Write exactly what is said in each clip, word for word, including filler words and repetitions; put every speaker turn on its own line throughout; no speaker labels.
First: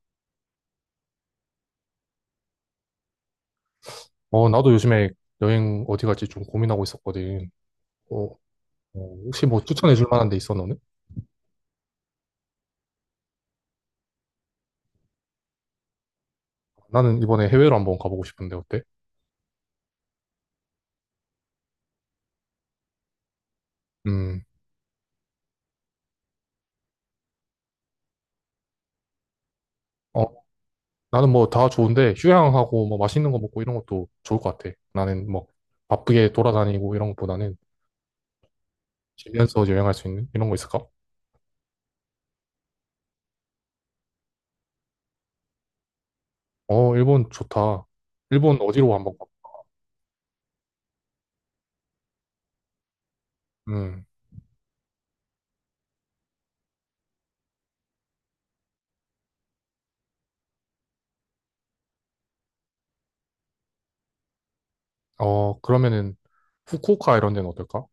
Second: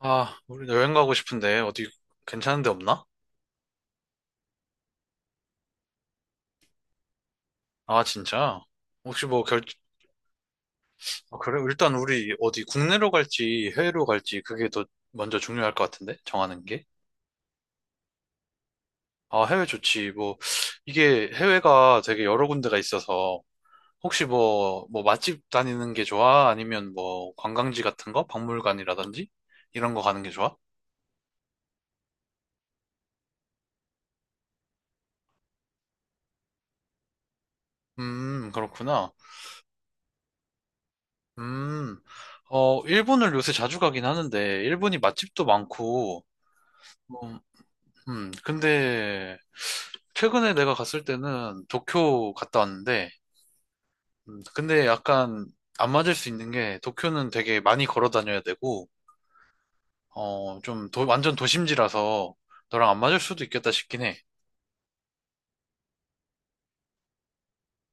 아, 우리 여행 가고 싶은데 어디 괜찮은 데 없나?
어, 나도 요즘에 여행 어디 갈지 좀 고민하고 있었거든.
아,
어, 어,
진짜? 혹시 뭐
혹시 뭐
결,
추천해 줄 만한 데 있어, 너는?
아, 그래? 일단 우리 어디 국내로 갈지 해외로 갈지 그게 더 먼저 중요할 것 같은데? 정하는 게?
나는 이번에 해외로 한번 가보고 싶은데 어때?
아, 해외 좋지. 뭐, 이게 해외가 되게 여러 군데가 있어서 혹시
음,
뭐, 뭐 맛집 다니는 게 좋아? 아니면 뭐 관광지 같은 거? 박물관이라든지? 이런 거 가는
어,
게 좋아?
나는 뭐 다 좋은데 휴양하고 뭐 맛있는 거 먹고 이런 것도 좋을 것 같아. 나는 뭐 바쁘게 돌아다니고 이런 것보다는
음, 그렇구나.
집에서 여행할 수 있는 이런 거 있을까?
음, 어, 일본을 요새 자주 가긴 하는데 일본이 맛집도 많고
어, 일본
음,
좋다.
음,
일본 어디로 한번 가?
근데 최근에 내가 갔을 때는 도쿄 갔다 왔는데,
음,
음, 근데 약간 안 맞을 수 있는 게 도쿄는 되게 많이 걸어 다녀야 되고, 어, 좀 도- 완전 도심지라서 너랑 안 맞을 수도 있겠다 싶긴 해.
어, 그러면은 후쿠오카 이런 데는 어떨까?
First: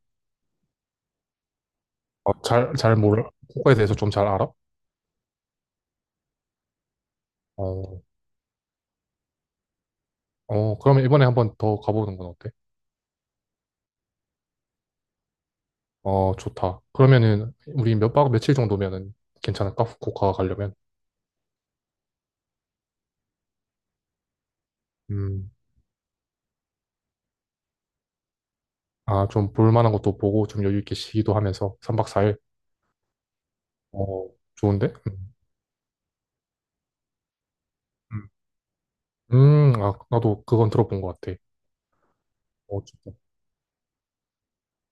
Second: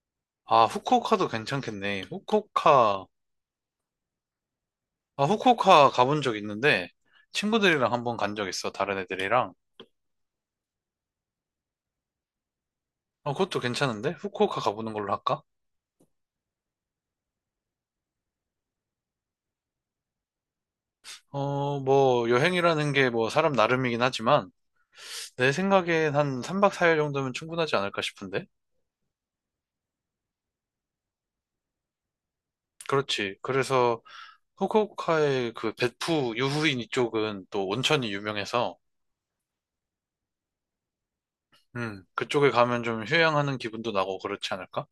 아, 후쿠오카도 괜찮겠네.
어, 잘, 잘
후쿠오카,
몰라. 후쿠오카에 대해서 좀 잘 알아?
아, 후쿠오카 가본 적 있는데 친구들이랑
어,
한번 간 적 있어. 다른 애들이랑.
어, 그러면 이번에 한번 더 가보는 건 어때?
어, 그것도 괜찮은데? 후쿠오카 가보는 걸로 할까?
어, 좋다. 그러면은, 우리 몇 박 며칠 정도면은 괜찮을까? 후쿠오카 가려면.
어, 뭐 여행이라는 게 뭐 사람 나름이긴 하지만.
음,
내 생각엔 한 삼 박 사 일 정도면 충분하지 않을까 싶은데?
아, 좀 볼만한 것도 보고, 좀 여유 있게 쉬기도 하면서, 삼 박 사 일.
그렇지. 그래서
어, 좋은데? 음,
후쿠오카의 그 베푸 유후인 이쪽은 또 온천이 유명해서
음. 음, 아, 나도 그건 들어본 것 같아.
음, 그쪽에
어,
가면 좀
좋다.
휴양하는 기분도 나고 그렇지 않을까?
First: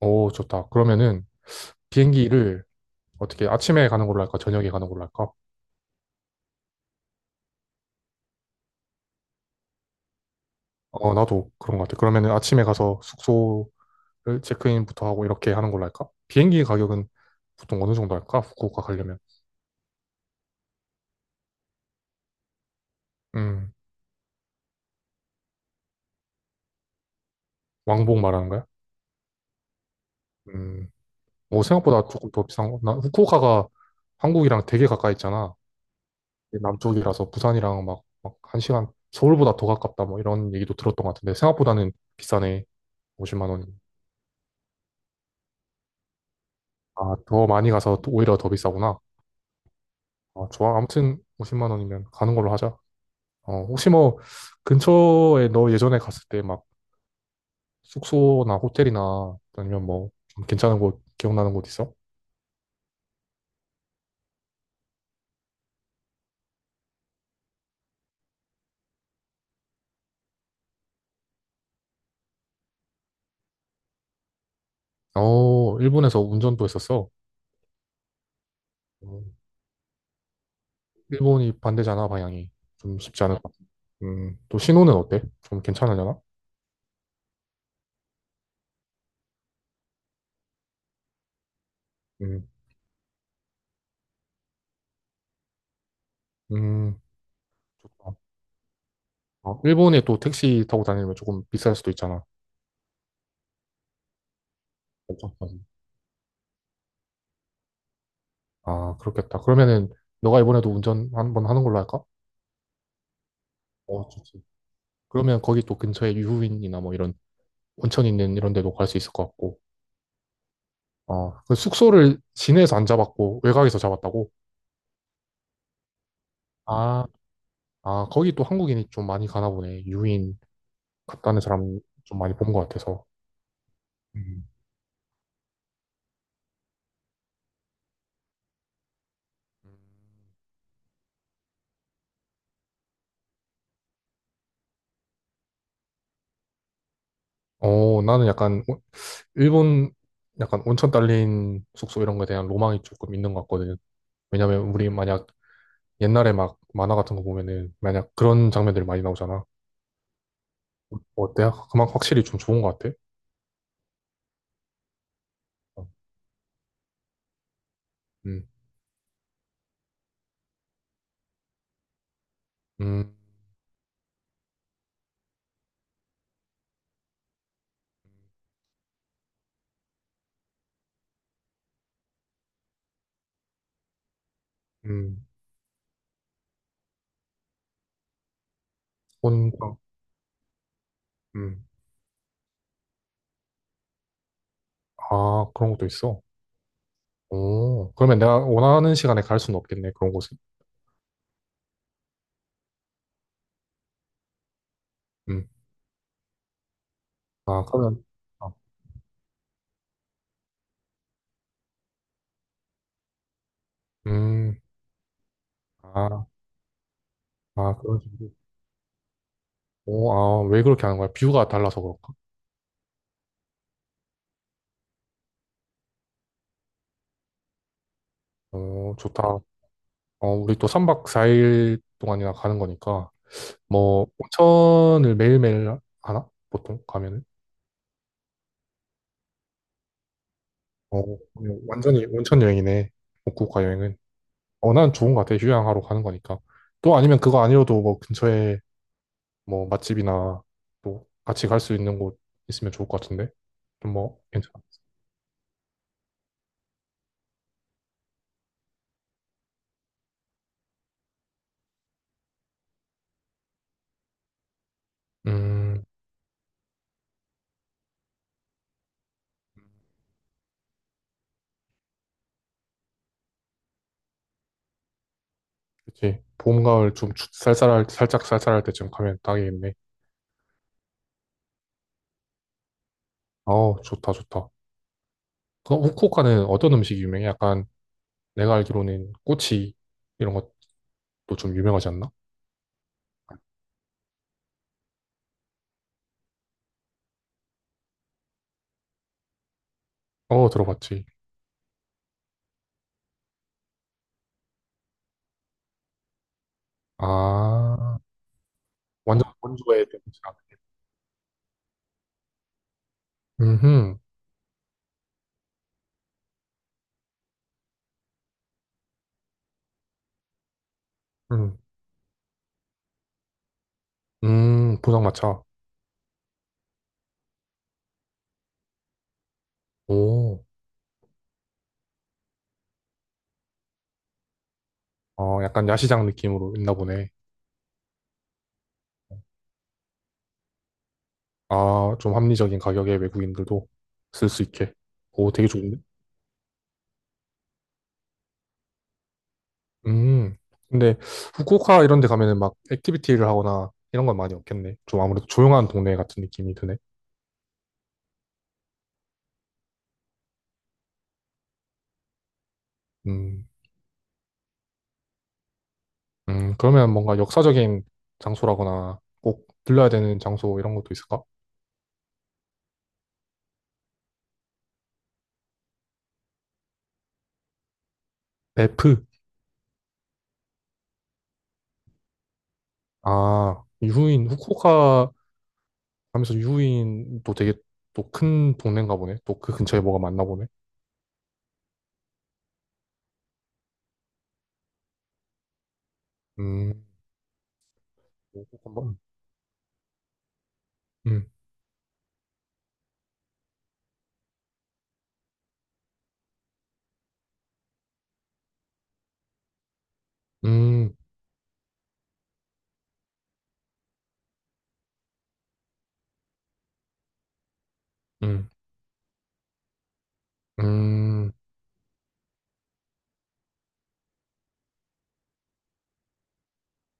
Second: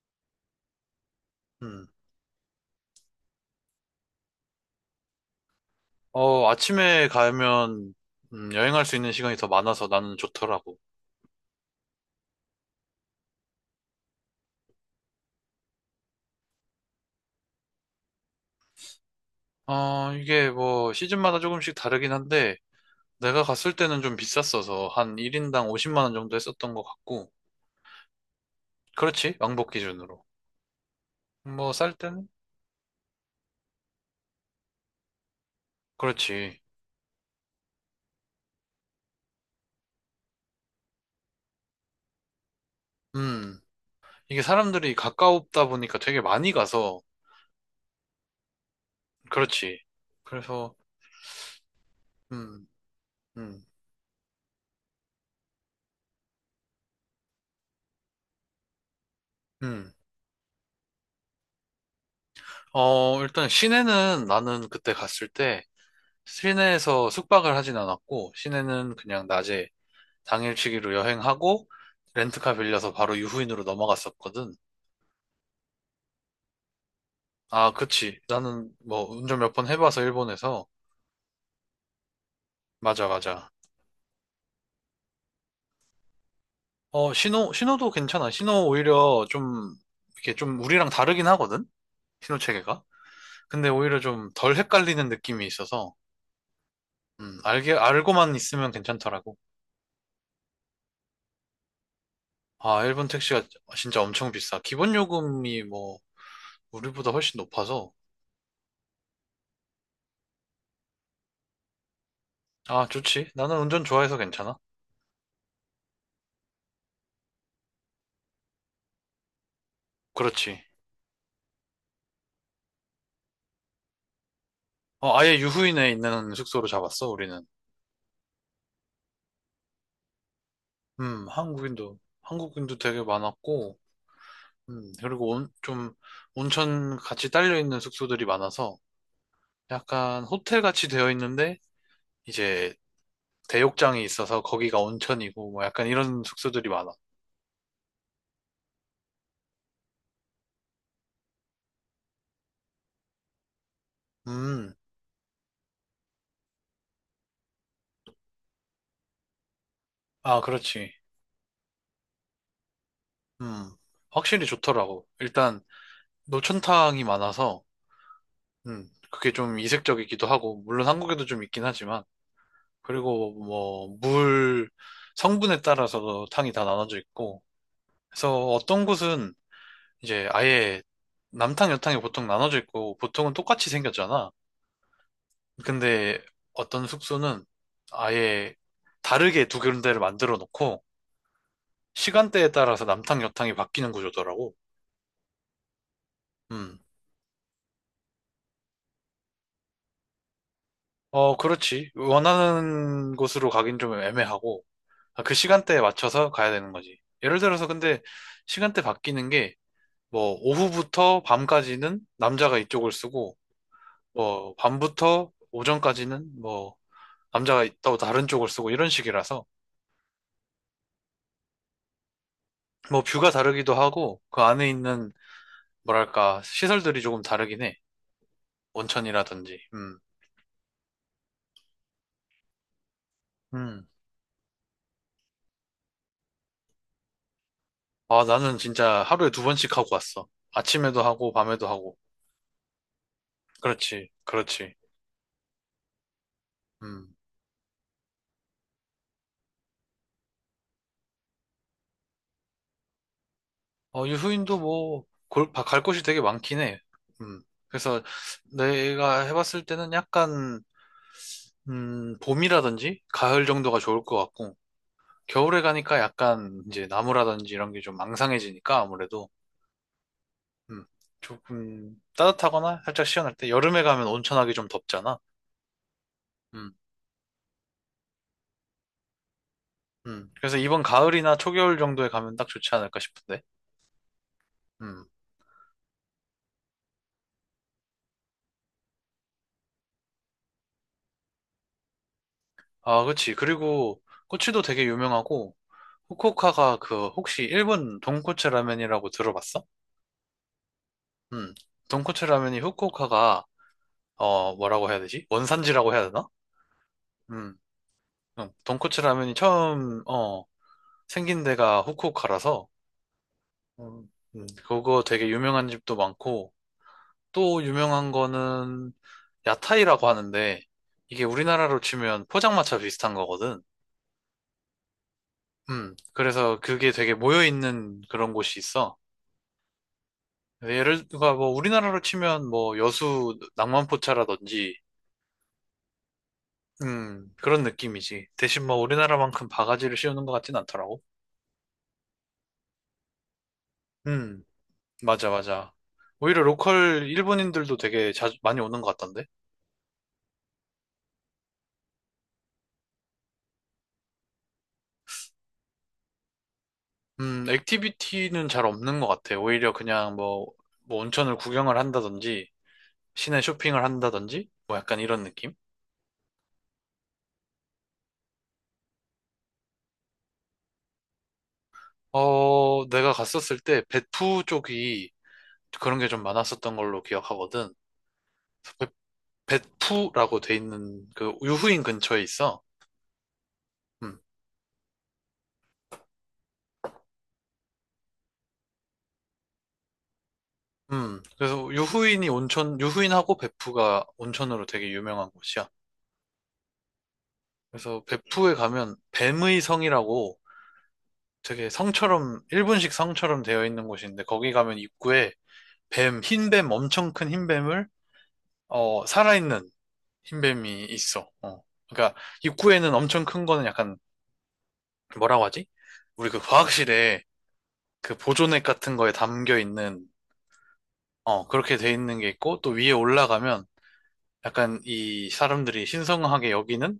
어, 좋다. 그러면은,
음.
비행기를 어떻게 아침에 가는 걸로 할까? 저녁에 가는 걸로 할까?
어, 아침에 가면 음, 여행할 수 있는 시간이 더 많아서 나는 좋더라고.
어, 나도 그런 것 같아. 그러면은 아침에 가서 숙소를 체크인부터 하고 이렇게 하는 걸로 할까? 비행기 가격은 보통 어느 정도 할까? 후쿠오카 가려면.
어, 이게 뭐 시즌마다 조금씩 다르긴 한데 내가
음,
갔을 때는 좀 비쌌어서 한 일 인당 오십만 원 정도 했었던 것 같고
왕복 말하는 거야?
그렇지. 왕복 기준으로.
음. 오,
뭐 쌀
생각보다
때는
조금 더 비싼 거. 나 후쿠오카가 한국이랑 되게 가까이 있잖아.
그렇지.
남쪽이라서 부산이랑 막, 막 한 시간, 서울보다 더 가깝다 뭐 이런 얘기도 들었던 것 같은데 생각보다는 비싸네. 오십만
음.
원이.
이게 사람들이 가까우다 보니까 되게 많이 가서,
아, 더 많이 가서 또 오히려 더 비싸구나.
그렇지.
아,
그래서,
좋아. 아무튼 오십만 원이면 가는 걸로
음,
하자. 어,
음,
혹시 뭐 근처에 너 예전에 갔을 때 막 숙소나 호텔이나 아니면
음.
뭐 좀 괜찮은 곳, 기억나는 곳 있어?
어, 일단 시내는 나는 그때 갔을 때, 시내에서 숙박을 하진 않았고, 시내는 그냥 낮에 당일치기로 여행하고, 렌트카 빌려서 바로 유후인으로 넘어갔었거든.
어, 일본에서 운전도 했었어.
아, 그치. 나는 뭐
어,
운전 몇 번 해봐서 일본에서.
일본이 반대잖아, 방향이. 좀
맞아,
쉽지 않을.
맞아.
음, 또 신호는 어때? 좀 괜찮으려나?
어, 신호, 신호도 괜찮아. 신호 오히려 좀, 이렇게 좀 우리랑 다르긴 하거든? 신호
음,
체계가. 근데 오히려 좀 덜 헷갈리는 느낌이 있어서,
음,
음, 알게,
좋다.
알고만 있으면 괜찮더라고.
어, 일본에 또 택시 타고 다니면 조금 비쌀 수도 있잖아.
아, 일본 택시가 진짜 엄청 비싸. 기본
엄청.
요금이 뭐, 우리보다 훨씬 높아서,
아, 그렇겠다. 그러면은 너가 이번에도 운전 한 번 하는 걸로 할까?
아, 좋지. 나는 운전
어,
좋아해서
좋지.
괜찮아.
그러면 거기 또 근처에 유후인이나 뭐 이런 온천 있는 이런 데도 갈 수 있을 것 같고.
그렇지.
어, 그 숙소를 시내에서 안 잡았고 외곽에서 잡았다고?
어, 아예 유후인에 있는 숙소로
아,
잡았어, 우리는.
아, 거기 또 한국인이 좀 많이 가나 보네. 유인
음,
갔다는 사람
한국인도,
좀 많이 본 것
한국인도 되게
같아서.
많았고,
음.
음, 그리고 온, 좀, 온천 같이 딸려있는 숙소들이 많아서, 약간 호텔 같이 되어 있는데, 이제, 대욕장이 있어서 거기가 온천이고, 뭐 약간 이런 숙소들이 많아.
어, 나는 약간 오- 일본 약간 온천 딸린 숙소 이런 거에 대한 로망이 조금 있는 것 같거든. 왜냐면
음,
우리 만약 옛날에 막 만화 같은 거 보면은 만약 그런 장면들이 많이 나오잖아.
아, 그렇지.
어때? 그만 확실히 좀 좋은 것 같아.
음, 확실히 좋더라고. 일단
어,
노천탕이 많아서
음,
음, 그게 좀 이색적이기도 하고, 물론 한국에도 좀 있긴 하지만,
음,
그리고 뭐, 물 성분에 따라서도 탕이 다 나눠져 있고, 그래서 어떤 곳은 이제 아예 남탕, 여탕이 보통 나눠져 있고, 보통은 똑같이 생겼잖아.
음,
근데 어떤 숙소는 아예 다르게 두
혼자,
군데를 만들어 놓고,
음,
시간대에 따라서 남탕, 여탕이 바뀌는 구조더라고.
아, 그런 것도 있어.
음
오, 그러면 내가 원하는 시간에 갈 수는 없겠네, 그런 곳에.
어, 그렇지. 원하는 곳으로 가긴 좀 애매하고, 아, 그
음,
시간대에 맞춰서 가야 되는 거지. 예를
아,
들어서 근데
그러면, 아,
시간대 바뀌는 게, 뭐, 오후부터 밤까지는 남자가 이쪽을 쓰고, 뭐,
음,
밤부터
아,
오전까지는 뭐, 남자가
아,
또
그런
다른
식으로.
쪽을 쓰고, 이런 식이라서,
오, 아, 왜 그렇게 하는 거야? 뷰가 달라서 그럴까?
뭐, 뷰가 다르기도 하고, 그 안에 있는, 뭐랄까, 시설들이 조금 다르긴 해.
오, 좋다.
온천이라든지, 음,
어, 우리 또 삼 박 사 일 동안이나 가는 거니까,
음.
뭐, 온천을 매일매일 하나? 보통 가면은?
아, 나는 진짜 하루에 두 번씩 하고 왔어. 아침에도
어,
하고,
그냥
밤에도 하고.
완전히 온천 여행이네. 후쿠오카 여행은.
그렇지,
어,
그렇지.
난 좋은 것 같아. 휴양하러 가는 거니까. 또
음.
아니면 그거 아니어도 뭐 근처에 뭐 맛집이나 또 같이 갈 수 있는 곳 있으면 좋을 것 같은데? 좀
어,
뭐, 괜찮아.
유후인도 뭐, 골, 바- 갈 곳이 되게 많긴 해. 음. 그래서 내가 해봤을 때는 약간, 음, 봄이라든지 가을 정도가 좋을 것 같고, 겨울에
음,
가니까 약간 이제 나무라든지 이런 게 좀 망상해지니까 아무래도, 음, 조금 따뜻하거나 살짝 시원할 때, 여름에 가면 온천하기 좀 덥잖아.
그치. 봄,
음,
가을 좀 추- 쌀쌀할, 살짝 쌀쌀할 때쯤 가면 딱이겠네.
음. 그래서 이번 가을이나 초겨울 정도에 가면 딱 좋지 않을까 싶은데.
어, 좋다, 좋다.
음.
그럼 후쿠오카는 어떤 음식이 유명해? 약간 내가 알기로는 꼬치 이런 것도 좀 유명하지 않나?
아, 그치. 그리고 꼬치도 되게 유명하고, 후쿠오카가 그 혹시 일본 돈코츠 라면이라고 들어봤어?
어, 들어봤지.
음. 돈코츠 라면이 후쿠오카가 어 뭐라고 해야 되지? 원산지라고 해야 되나? 음.
아,
음. 돈코츠
완전
라면이
건조해.
처음
대동차.
어 생긴 데가 후쿠오카라서
음,
음. 음, 그거 되게 유명한 집도 많고 또 유명한 거는 야타이라고 하는데 이게
음,
우리나라로 치면 포장마차 비슷한 거거든.
음, 포장마차.
음. 그래서 그게 되게 모여 있는 그런 곳이 있어.
오,
네, 예를 들어 뭐 우리나라로 치면 뭐 여수 낭만포차라든지
어, 약간 야시장 느낌으로 있나 보네.
음 그런 느낌이지. 대신 뭐 우리나라만큼 바가지를 씌우는 것 같진 않더라고.
아, 좀 합리적인 가격에 외국인들도 쓸 수
음
있게.
맞아,
오, 되게
맞아.
좋은데?
오히려 로컬 일본인들도 되게 자주 많이 오는 것 같던데
음, 근데 후쿠오카 이런 데 가면은 막 액티비티를 하거나 이런 건 많이 없겠네. 좀 아무래도 조용한 동네 같은 느낌이 드네.
음 액티비티는 잘 없는 것 같아. 오히려 그냥 뭐, 뭐 온천을 구경을 한다든지 시내
음.
쇼핑을 한다든지 뭐 약간 이런 느낌.
음, 그러면 뭔가 역사적인 장소라거나 꼭 들러야 되는 장소 이런 것도 있을까?
어 내가 갔었을 때배푸 쪽이 그런 게 좀 많았었던 걸로 기억하거든.
베프.
벳푸라고 돼 있는 그 유후인 근처에 있어.
아,
음,
유후인, 후쿠오카 하면서 유후인도 되게 또 큰 동네인가 보네. 또 그 근처에 뭐가 많나 보네.
음. 그래서 유후인이 온천, 유후인하고 벳푸가 온천으로 되게 유명한 곳이야.
음,
그래서 벳푸에
뭐꼭
가면
한번.
뱀의 성이라고
음,
되게 성처럼, 일본식 성처럼 되어 있는 곳인데 거기 가면 입구에 뱀, 흰뱀, 엄청 큰 흰뱀을, 어, 살아있는 흰뱀이
음,
있어. 어. 그러니까 입구에는 엄청 큰 거는 약간 뭐라고 하지? 우리 그 과학실에 그
음,
보존액 같은 거에 담겨 있는
음.
어, 그렇게 돼 있는 게 있고, 또 위에 올라가면 약간 이 사람들이 신성하게 여기는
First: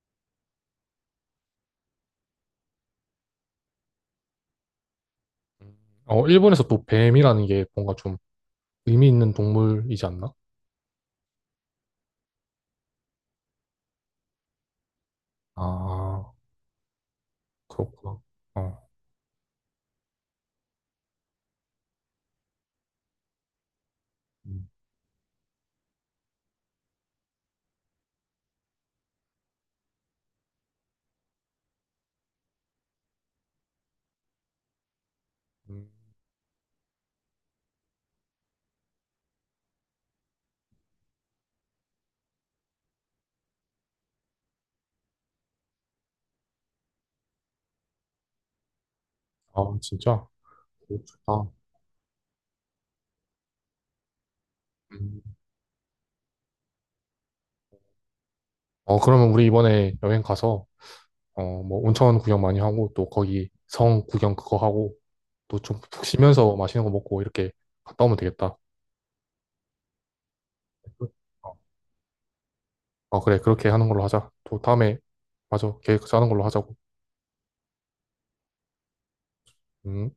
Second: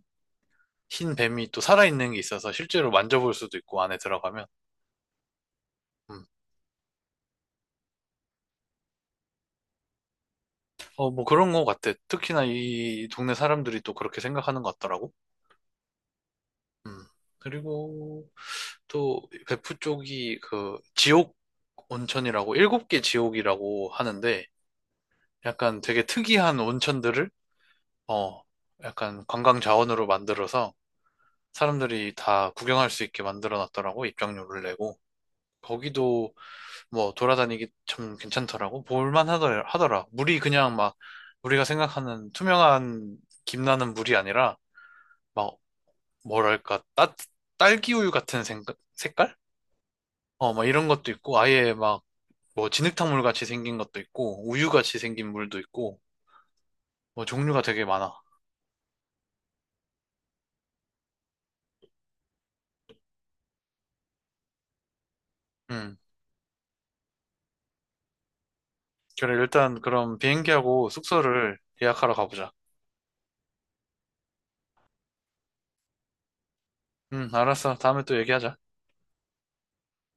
흰 뱀이 또 살아있는 게 있어서 실제로 만져볼 수도 있고, 안에 들어가면. 음.
어, 일본에서 또 뱀이라는 게 뭔가 좀 의미 있는 동물이지 않나?
어, 뭐 그런 거 같아. 특히나 이 동네 사람들이 또 그렇게 생각하는 것 같더라고.
아,
음.
그렇구나.
그리고
어.
또 베프 쪽이 그 지옥 온천이라고, 일곱 개 지옥이라고 하는데,
음,
약간 되게 특이한 온천들을, 어, 약간 관광 자원으로 만들어서 사람들이 다 구경할 수 있게 만들어 놨더라고, 입장료를 내고.
음.
거기도 뭐 돌아다니기 참 괜찮더라고. 볼만 하더, 하더라. 물이 그냥 막 우리가 생각하는 투명한 김나는 물이 아니라 막 뭐랄까, 따, 딸기우유 같은 생, 색깔?
아, 진짜?
어, 막 이런
오,
것도 있고,
좋다.
아예 막 뭐 진흙탕물 같이 생긴 것도 있고, 우유 같이
음.
생긴 물도 있고, 뭐 종류가 되게 많아.
어, 그러면 우리 이번에 여행 가서 어, 뭐 온천 구경 많이 하고 또 거기 성 구경 그거 하고 또 좀
음.
푹 쉬면서 맛있는 거 먹고 이렇게 갔다 오면 되겠다.
그래, 일단 그럼 비행기하고
어,
숙소를 예약하러 가보자.
어, 그래. 그렇게 하는 걸로 하자. 또 다음에 맞아. 계획 짜는 걸로 하자고.
음, 알았어. 다음에 또 얘기하자.
음.